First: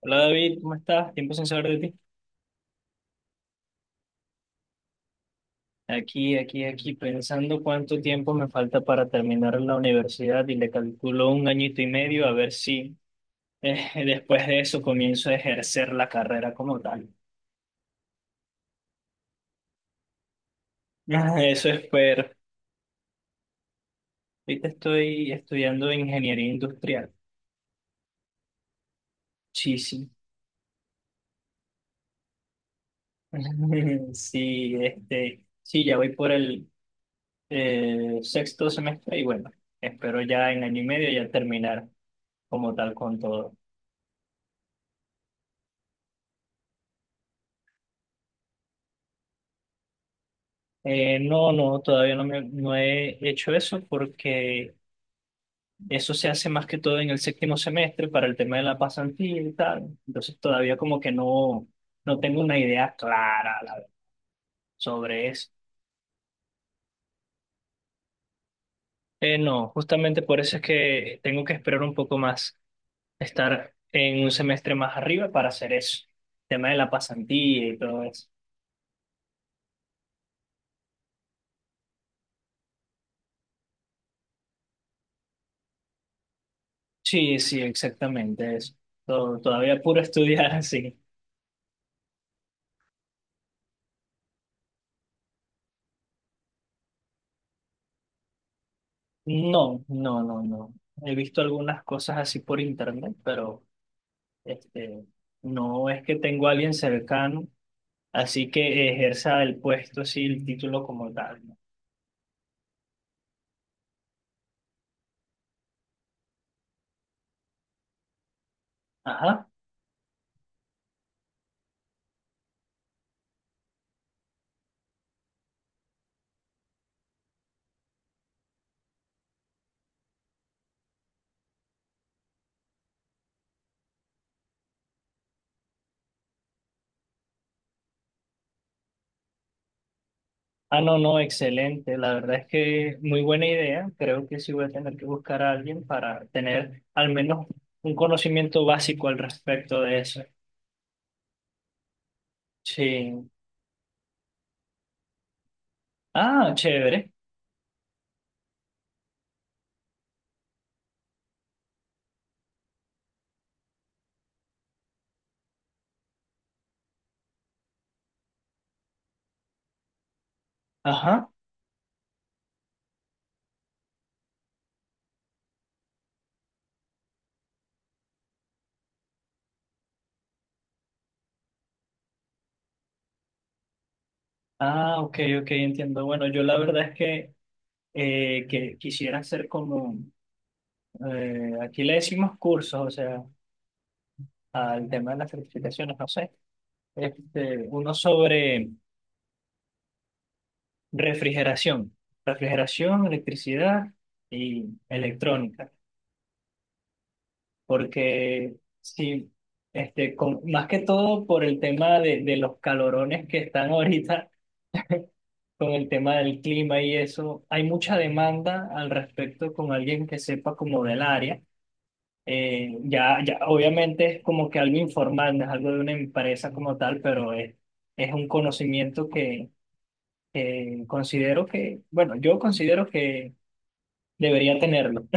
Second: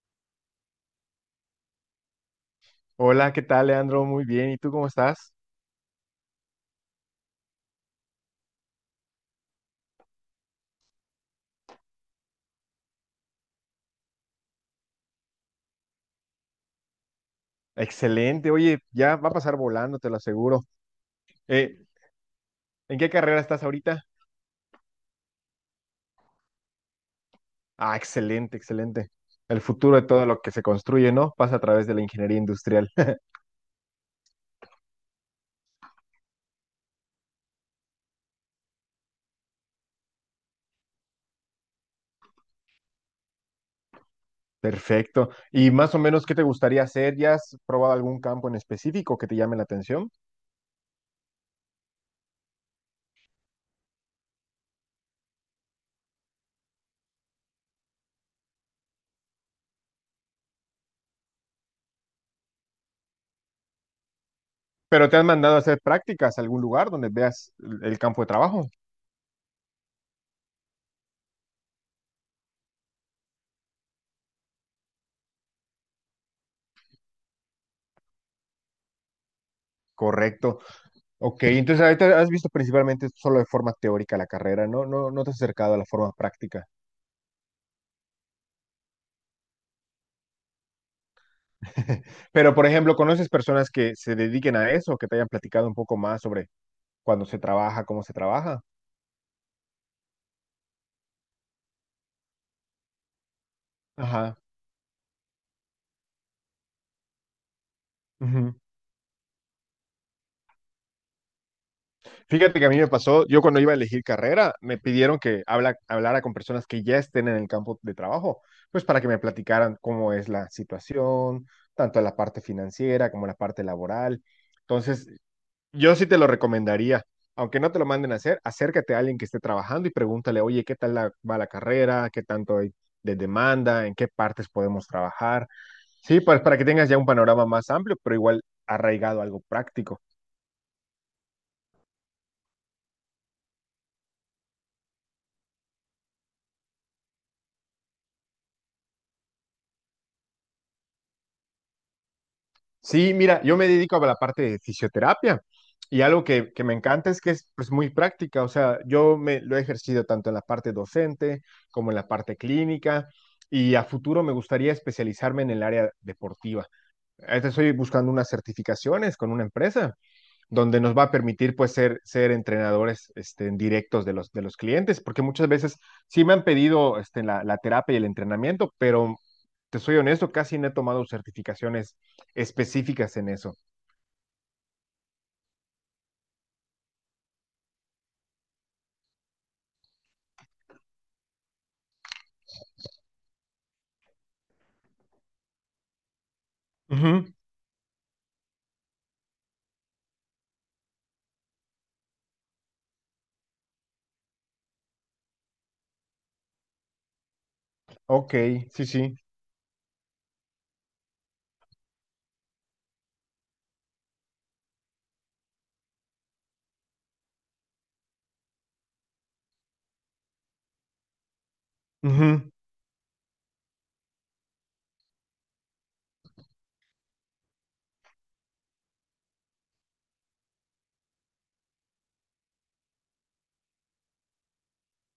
Hola David, ¿cómo estás? Tiempo sin saber de ti. Hola, ¿qué tal, Leandro? Muy bien. ¿Y tú cómo estás? Aquí, pensando cuánto tiempo me falta para terminar la universidad y le calculo un añito y medio, a ver si después de eso comienzo a ejercer la carrera como tal. Excelente. Oye, ya va a pasar volando, te lo aseguro. Ah, eso Eh, espero. ¿En qué carrera estás ahorita? Ahorita estoy estudiando ingeniería industrial. Ah, excelente, excelente. El Sí, futuro de sí. todo lo que se construye, ¿no? Pasa a través de la ingeniería industrial. Sí, este, sí, ya voy por el sexto semestre y bueno, espero ya en año y medio ya terminar como tal con todo. Perfecto. ¿Y más o menos qué te gustaría hacer? ¿Ya has probado algún campo en específico que te llame la atención? No, no, todavía no, no he hecho eso porque eso se hace más que todo en el séptimo semestre para el tema de la pasantía y tal. Entonces todavía como que no, no tengo una idea clara, la verdad, Pero te han sobre eso. mandado a hacer prácticas a algún lugar donde veas el campo de trabajo. No, justamente por eso es que tengo que esperar un poco más, estar en un semestre más arriba para hacer eso. El tema de la pasantía y todo eso. Correcto. Ok, entonces ahorita has visto principalmente solo de forma teórica la carrera, ¿no? No, no te has acercado a la forma práctica. Sí, sí, exactamente eso. Todavía puro estudiar así. Pero, por ejemplo, ¿conoces personas que se dediquen a eso, que te hayan platicado un poco más sobre cuándo se trabaja, cómo se trabaja? No, no, no, no. He visto algunas cosas así por internet, pero Ajá. este, no es que tengo a alguien cercano así Ujú. que ejerza el puesto, así el título como tal, ¿no? Fíjate que a mí me pasó, yo cuando iba a elegir carrera, me pidieron que hablara con personas que ya estén en el campo de trabajo, pues para que me Ajá. platicaran cómo es la situación, tanto la parte financiera como la parte laboral. Entonces, yo sí te lo recomendaría, aunque no te lo manden a hacer, acércate a alguien que esté trabajando y pregúntale, oye, ¿qué tal va la carrera? ¿Qué tanto hay de demanda? ¿En qué partes podemos trabajar? Sí, pues para que tengas ya un panorama más amplio, pero igual arraigado a algo práctico. Ah, no, no, excelente. La verdad es que muy buena idea. Creo que sí voy a tener que buscar a alguien para tener al menos un conocimiento básico al respecto de eso. Sí, Sí. mira, yo me dedico a la parte de fisioterapia y algo Ah, que me chévere. encanta es que es pues, muy práctica, o sea, yo me lo he ejercido tanto en la parte docente como en la parte clínica y a futuro me gustaría especializarme en el área deportiva. Ahorita estoy buscando unas certificaciones con una empresa donde nos va a Ajá. permitir pues ser, ser entrenadores este, en directos de los clientes, porque muchas veces sí me han pedido este, la terapia y el entrenamiento, pero te soy honesto, casi no he tomado certificaciones específicas en eso. Ah, ok, ok, entiendo. Bueno, yo la verdad es que quisieran hacer como, aquí le decimos cursos, o sea, al tema de las certificaciones, no sé, Ujú. este, uno sobre refrigeración, refrigeración, electricidad y electrónica, Ok, porque sí, sí. sí, este, más que todo por el tema de los calorones que están ahorita, con el tema del clima y eso, hay mucha demanda al respecto con alguien que sepa como del área. Ujú. Ya, ya, obviamente es como que algo informal, no es algo de una empresa como tal, pero es un conocimiento que considero que, bueno, yo considero que debería tenerlo.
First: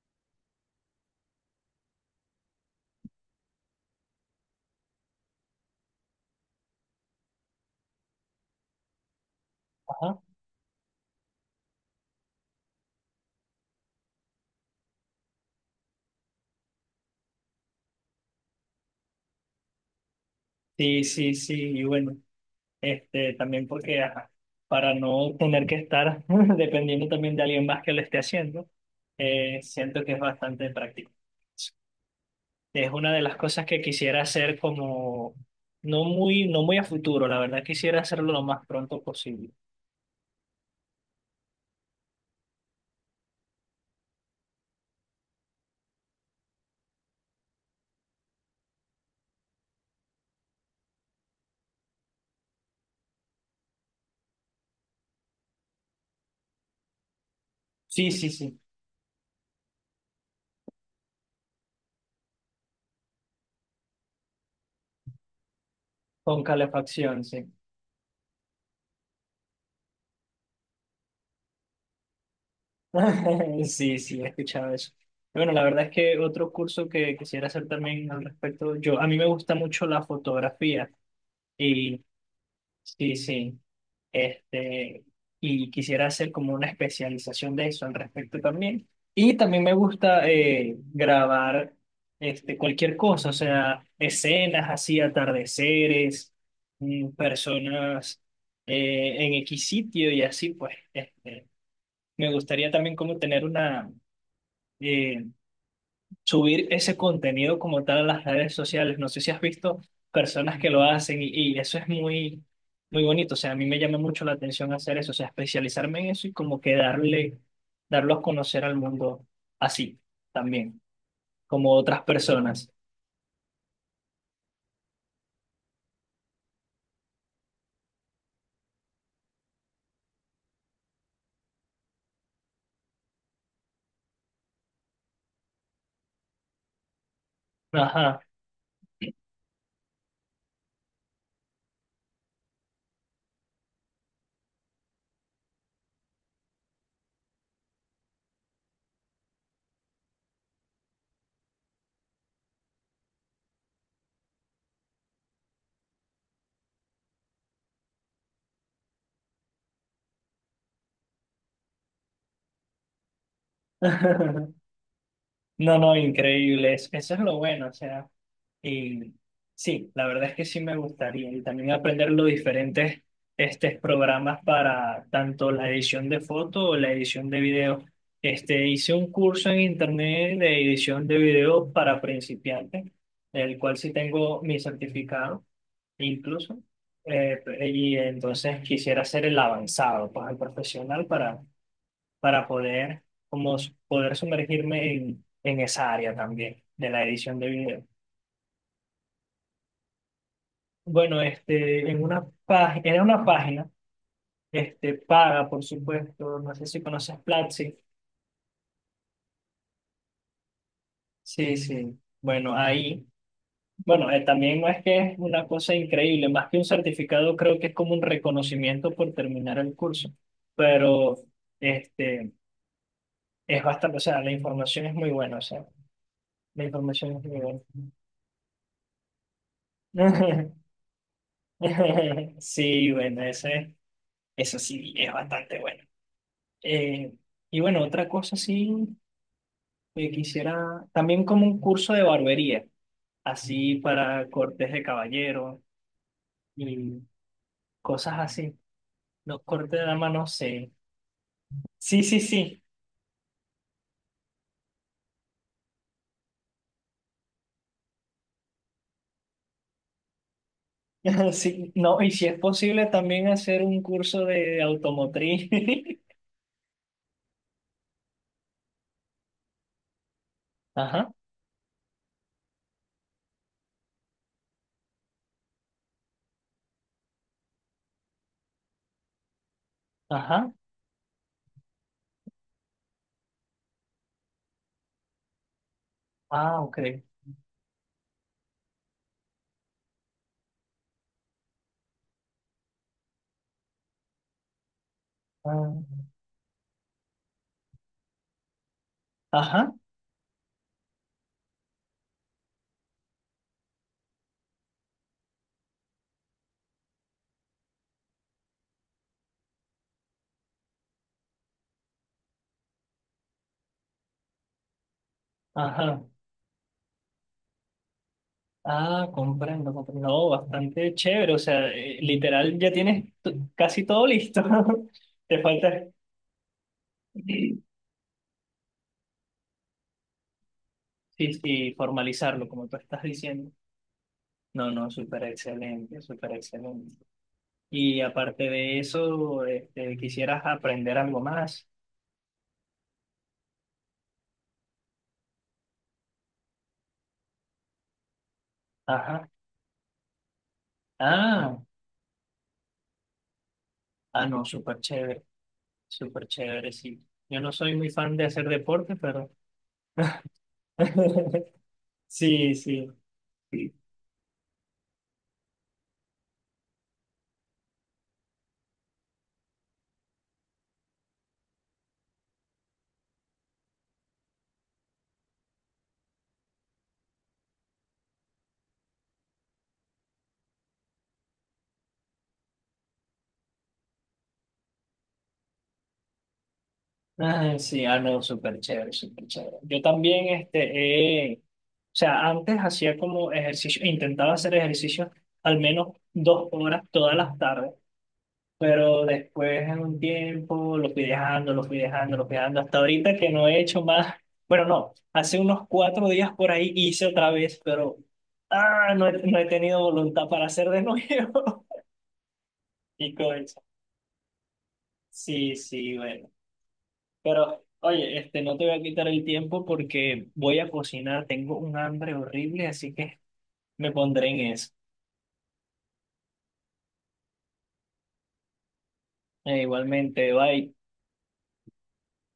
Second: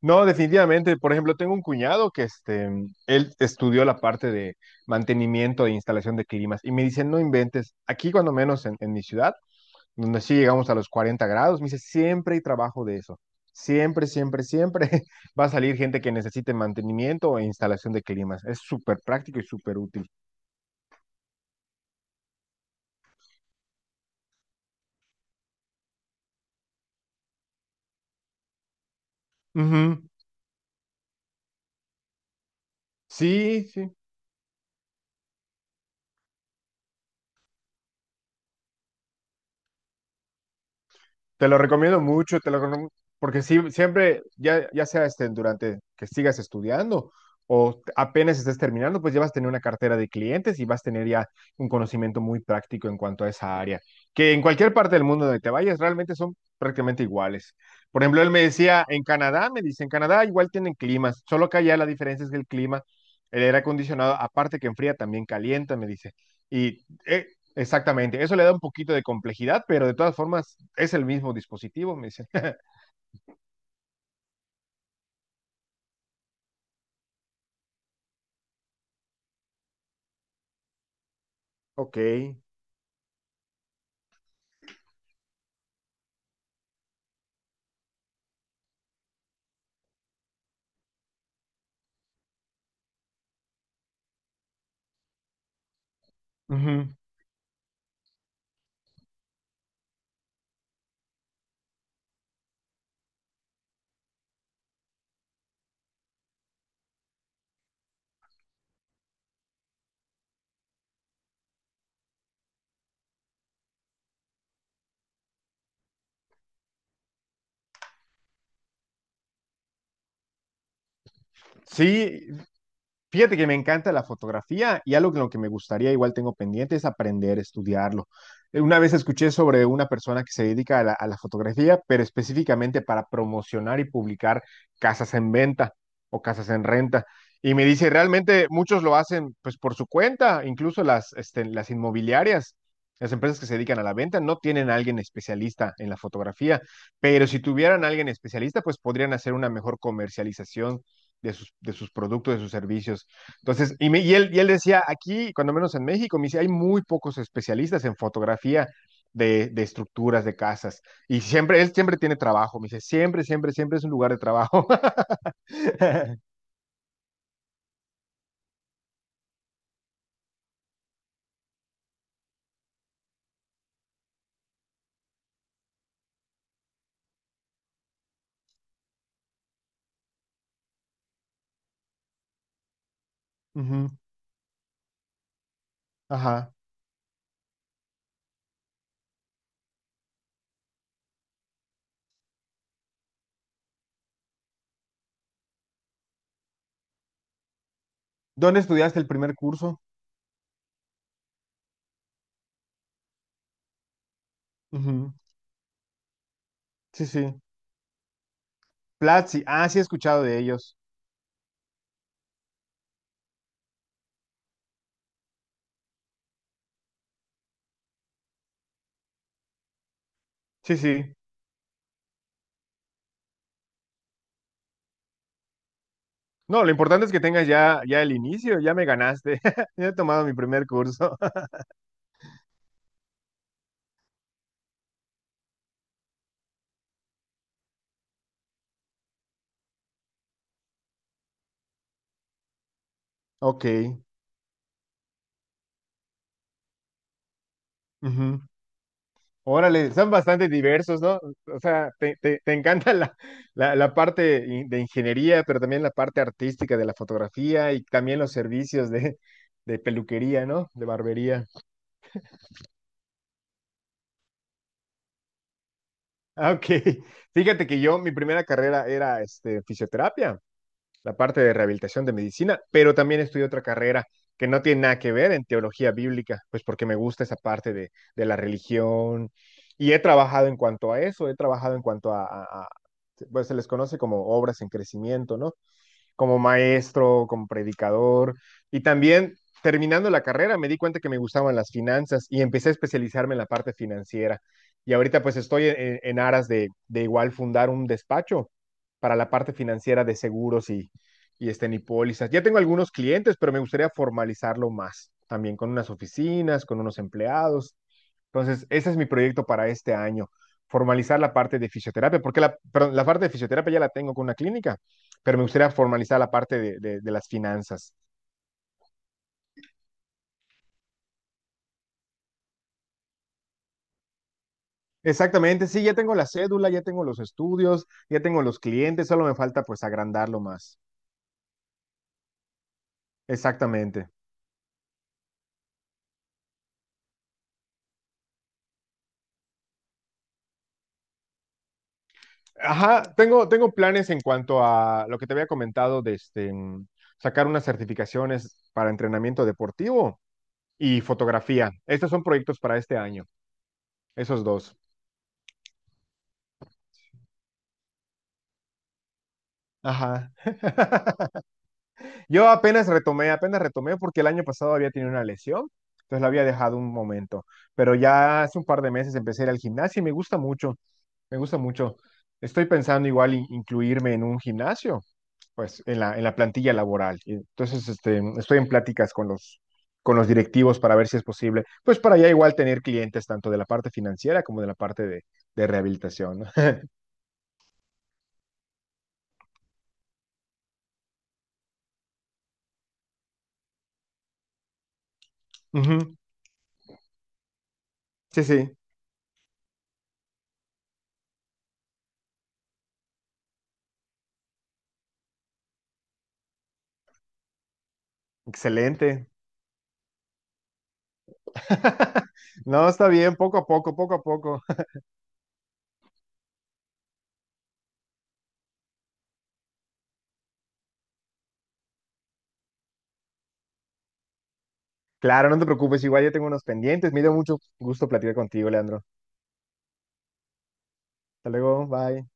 No, definitivamente. Por ejemplo, tengo un cuñado que este, él estudió la parte de mantenimiento e instalación de climas y me dice, no inventes, aquí cuando menos en mi ciudad Ajá. donde sí llegamos a los 40 grados. Me dice, siempre hay trabajo de eso. Siempre, siempre, siempre va a salir gente que necesite mantenimiento e instalación de climas. Es súper práctico y súper útil. Sí, sí, sí, y bueno, este, también porque ajá, para no tener que estar dependiendo también de alguien más que lo esté haciendo, Ujú. siento que es bastante práctico. Es una de las cosas Sí, que sí. quisiera hacer como no muy, no muy a futuro, la verdad quisiera hacerlo lo más pronto posible. Te lo recomiendo mucho, te lo porque sí, siempre, ya, ya sea este, durante que sigas estudiando o apenas estés terminando, pues ya vas a tener una cartera de clientes y vas a tener ya un conocimiento muy práctico en cuanto a esa área, que en cualquier parte del mundo donde te vayas realmente son prácticamente iguales. Por Sí, ejemplo, sí, él me sí, decía, en Canadá, me dice, en Canadá igual tienen climas, solo que allá la diferencia es que el clima, el aire acondicionado, aparte que enfría, también calienta, me dice. con Y calefacción, sí. exactamente, eso le da un poquito de complejidad, pero de todas formas es el mismo dispositivo, me dicen. Sí, sí, he escuchado eso. Y bueno, la verdad es que otro curso que quisiera hacer también al respecto, yo, a mí me gusta mucho la fotografía Ok. y sí, sí. Este, y quisiera hacer como una especialización de eso al respecto también. Y también me gusta grabar este, cualquier cosa, o sea, escenas así, atardeceres, Ujú. mm, personas en X sitio y así, pues. Este, me gustaría también como tener una, eh, subir ese contenido como tal a las redes sociales. No sé si has visto personas que lo hacen y eso es muy, muy bonito. O sea, a mí me llama mucho la atención hacer eso, o sea, especializarme en eso y como que darle, darlo a conocer al mundo así también, como otras Sí, personas. fíjate que me encanta la fotografía y algo que lo que me gustaría, igual tengo pendiente, es aprender, estudiarlo. Una vez escuché sobre una persona que se dedica a la fotografía, pero específicamente para promocionar y publicar casas en venta o casas en renta. Y me dice, Ajá. realmente muchos lo hacen pues por su cuenta, incluso las, este, las inmobiliarias, las empresas que se dedican a la venta, no tienen a alguien especialista en la fotografía, pero si tuvieran a alguien especialista, pues podrían hacer una mejor comercialización de sus productos, de sus servicios. Entonces, y, y él decía, aquí, cuando menos en México, me dice, hay muy pocos especialistas en fotografía de estructuras, de casas. Y siempre, él siempre tiene trabajo, me dice, siempre, siempre, siempre es un lugar de trabajo. No, no, increíble. Eso es lo bueno, o sea. Y sí, la verdad es que sí me gustaría, y también aprender los diferentes este, programas para tanto la edición de foto o la edición de video. Este, hice un curso en internet de edición de video para principiantes, el cual Ujú. sí tengo mi certificado Ajá. incluso. Eh, y entonces quisiera hacer el avanzado, pues el profesional para poder, como, poder sumergirme en esa área también de la edición de video. ¿Dónde estudiaste el primer curso? Bueno, este, en una página, era una página, este, Ujú. paga, por supuesto, no sé si Sí, conoces sí. Platzi. Platzi, ah, sí he escuchado de ellos. Sí, sí. Bueno, ahí, bueno, también no es que es una cosa increíble, más que un certificado, creo que es como un reconocimiento por terminar el curso, Sí, sí. pero este, es bastante, o sea, la información es muy buena, o sea, la No, lo importante es información que es muy tengas buena. ya, ya el inicio, ya me ganaste. Ya he tomado mi primer curso. Sí, bueno, ese, eso sí, es bastante bueno. Eh, y bueno, otra cosa sí. Quisiera también como un curso de barbería, Ok. así para cortes de caballero y cosas Ujú. así. Los cortes de Órale, dama, son no bastante sé. diversos, ¿no? O sea, Sí, sí, te sí. encanta la parte de ingeniería, pero también la parte artística de la fotografía y también los servicios de peluquería, ¿no? De barbería. Sí, no, y si es posible también hacer un curso de automotriz. Ah, ok. Fíjate que yo, mi primera carrera era este, fisioterapia. Ajá, La parte de rehabilitación de medicina, pero también estudié otra carrera que no tiene nada que ver en teología bíblica, pues porque me gusta esa parte de la religión y he trabajado ajá. en cuanto a eso, he trabajado en cuanto a, pues se les conoce como obras en crecimiento, ¿no? Como Ah, ok. maestro, como predicador. Y también terminando la carrera me di cuenta que me gustaban las finanzas y empecé a especializarme en la parte financiera. Y ahorita pues estoy Ah, en aras de igual fundar un despacho para la parte ajá, financiera de seguros y este y pólizas. Ya tengo algunos clientes, pero me gustaría formalizarlo más, también con unas oficinas, con unos empleados. Entonces, ese es mi proyecto para este año, formalizar la parte de fisioterapia, porque la, perdón, la parte de fisioterapia ya la tengo con una clínica, pero me gustaría ajá. formalizar la parte de, de las finanzas. Ah, comprendo, comprendo. No, bastante chévere. O sea, literal, ya tienes casi todo listo. Te Exactamente, sí, falta. ya tengo la cédula, ya tengo los estudios, ya tengo los clientes, solo me falta pues agrandarlo más. Sí, y formalizarlo, como tú estás diciendo. Exactamente. No, no, súper excelente, súper excelente. Y aparte de eso, este, quisieras aprender algo más. Ajá, tengo, tengo planes en cuanto a lo que te había comentado de este, sacar unas certificaciones para Ajá. entrenamiento deportivo y Ah, fotografía. Estos son proyectos para este año, ah, no, esos dos. Súper chévere, sí. Yo no soy muy fan de hacer deporte, pero... Ajá. Yo Sí, sí. Apenas retomé porque el año pasado había tenido una lesión, entonces la había dejado un momento, pero ya hace un par de meses empecé a ir al gimnasio y me gusta mucho, me gusta mucho. Estoy pensando igual incluirme en un gimnasio, pues en la plantilla laboral. Y entonces, este, estoy en pláticas con los directivos para ver si es posible, pues para ya igual tener clientes tanto de la parte financiera como de la parte de rehabilitación, ¿no? Ah, sí, ah, no, súper chévere, súper chévere. Yo también, este, o sea, antes hacía como ejercicio, intentaba hacer ejercicio al menos Ujú. 2 horas todas las tardes. Sí, sí, Pero después en un tiempo lo fui dejando, lo fui dejando, lo fui dejando, hasta ahorita que no he hecho más. Bueno, no, hace unos 4 días por ahí hice otra vez, pero no he, excelente. no he tenido voluntad para hacer de nuevo. No, está Y bien, poco cosa. a poco, poco a poco. Sí, sí, bueno. Pero, oye, este, no te voy a quitar el tiempo porque voy a cocinar, tengo un hambre horrible, así que me pondré en eso. Claro, no te preocupes, igual yo tengo unos pendientes. Me dio mucho gusto platicar contigo, Leandro. Igualmente, bye. Hasta luego, bye.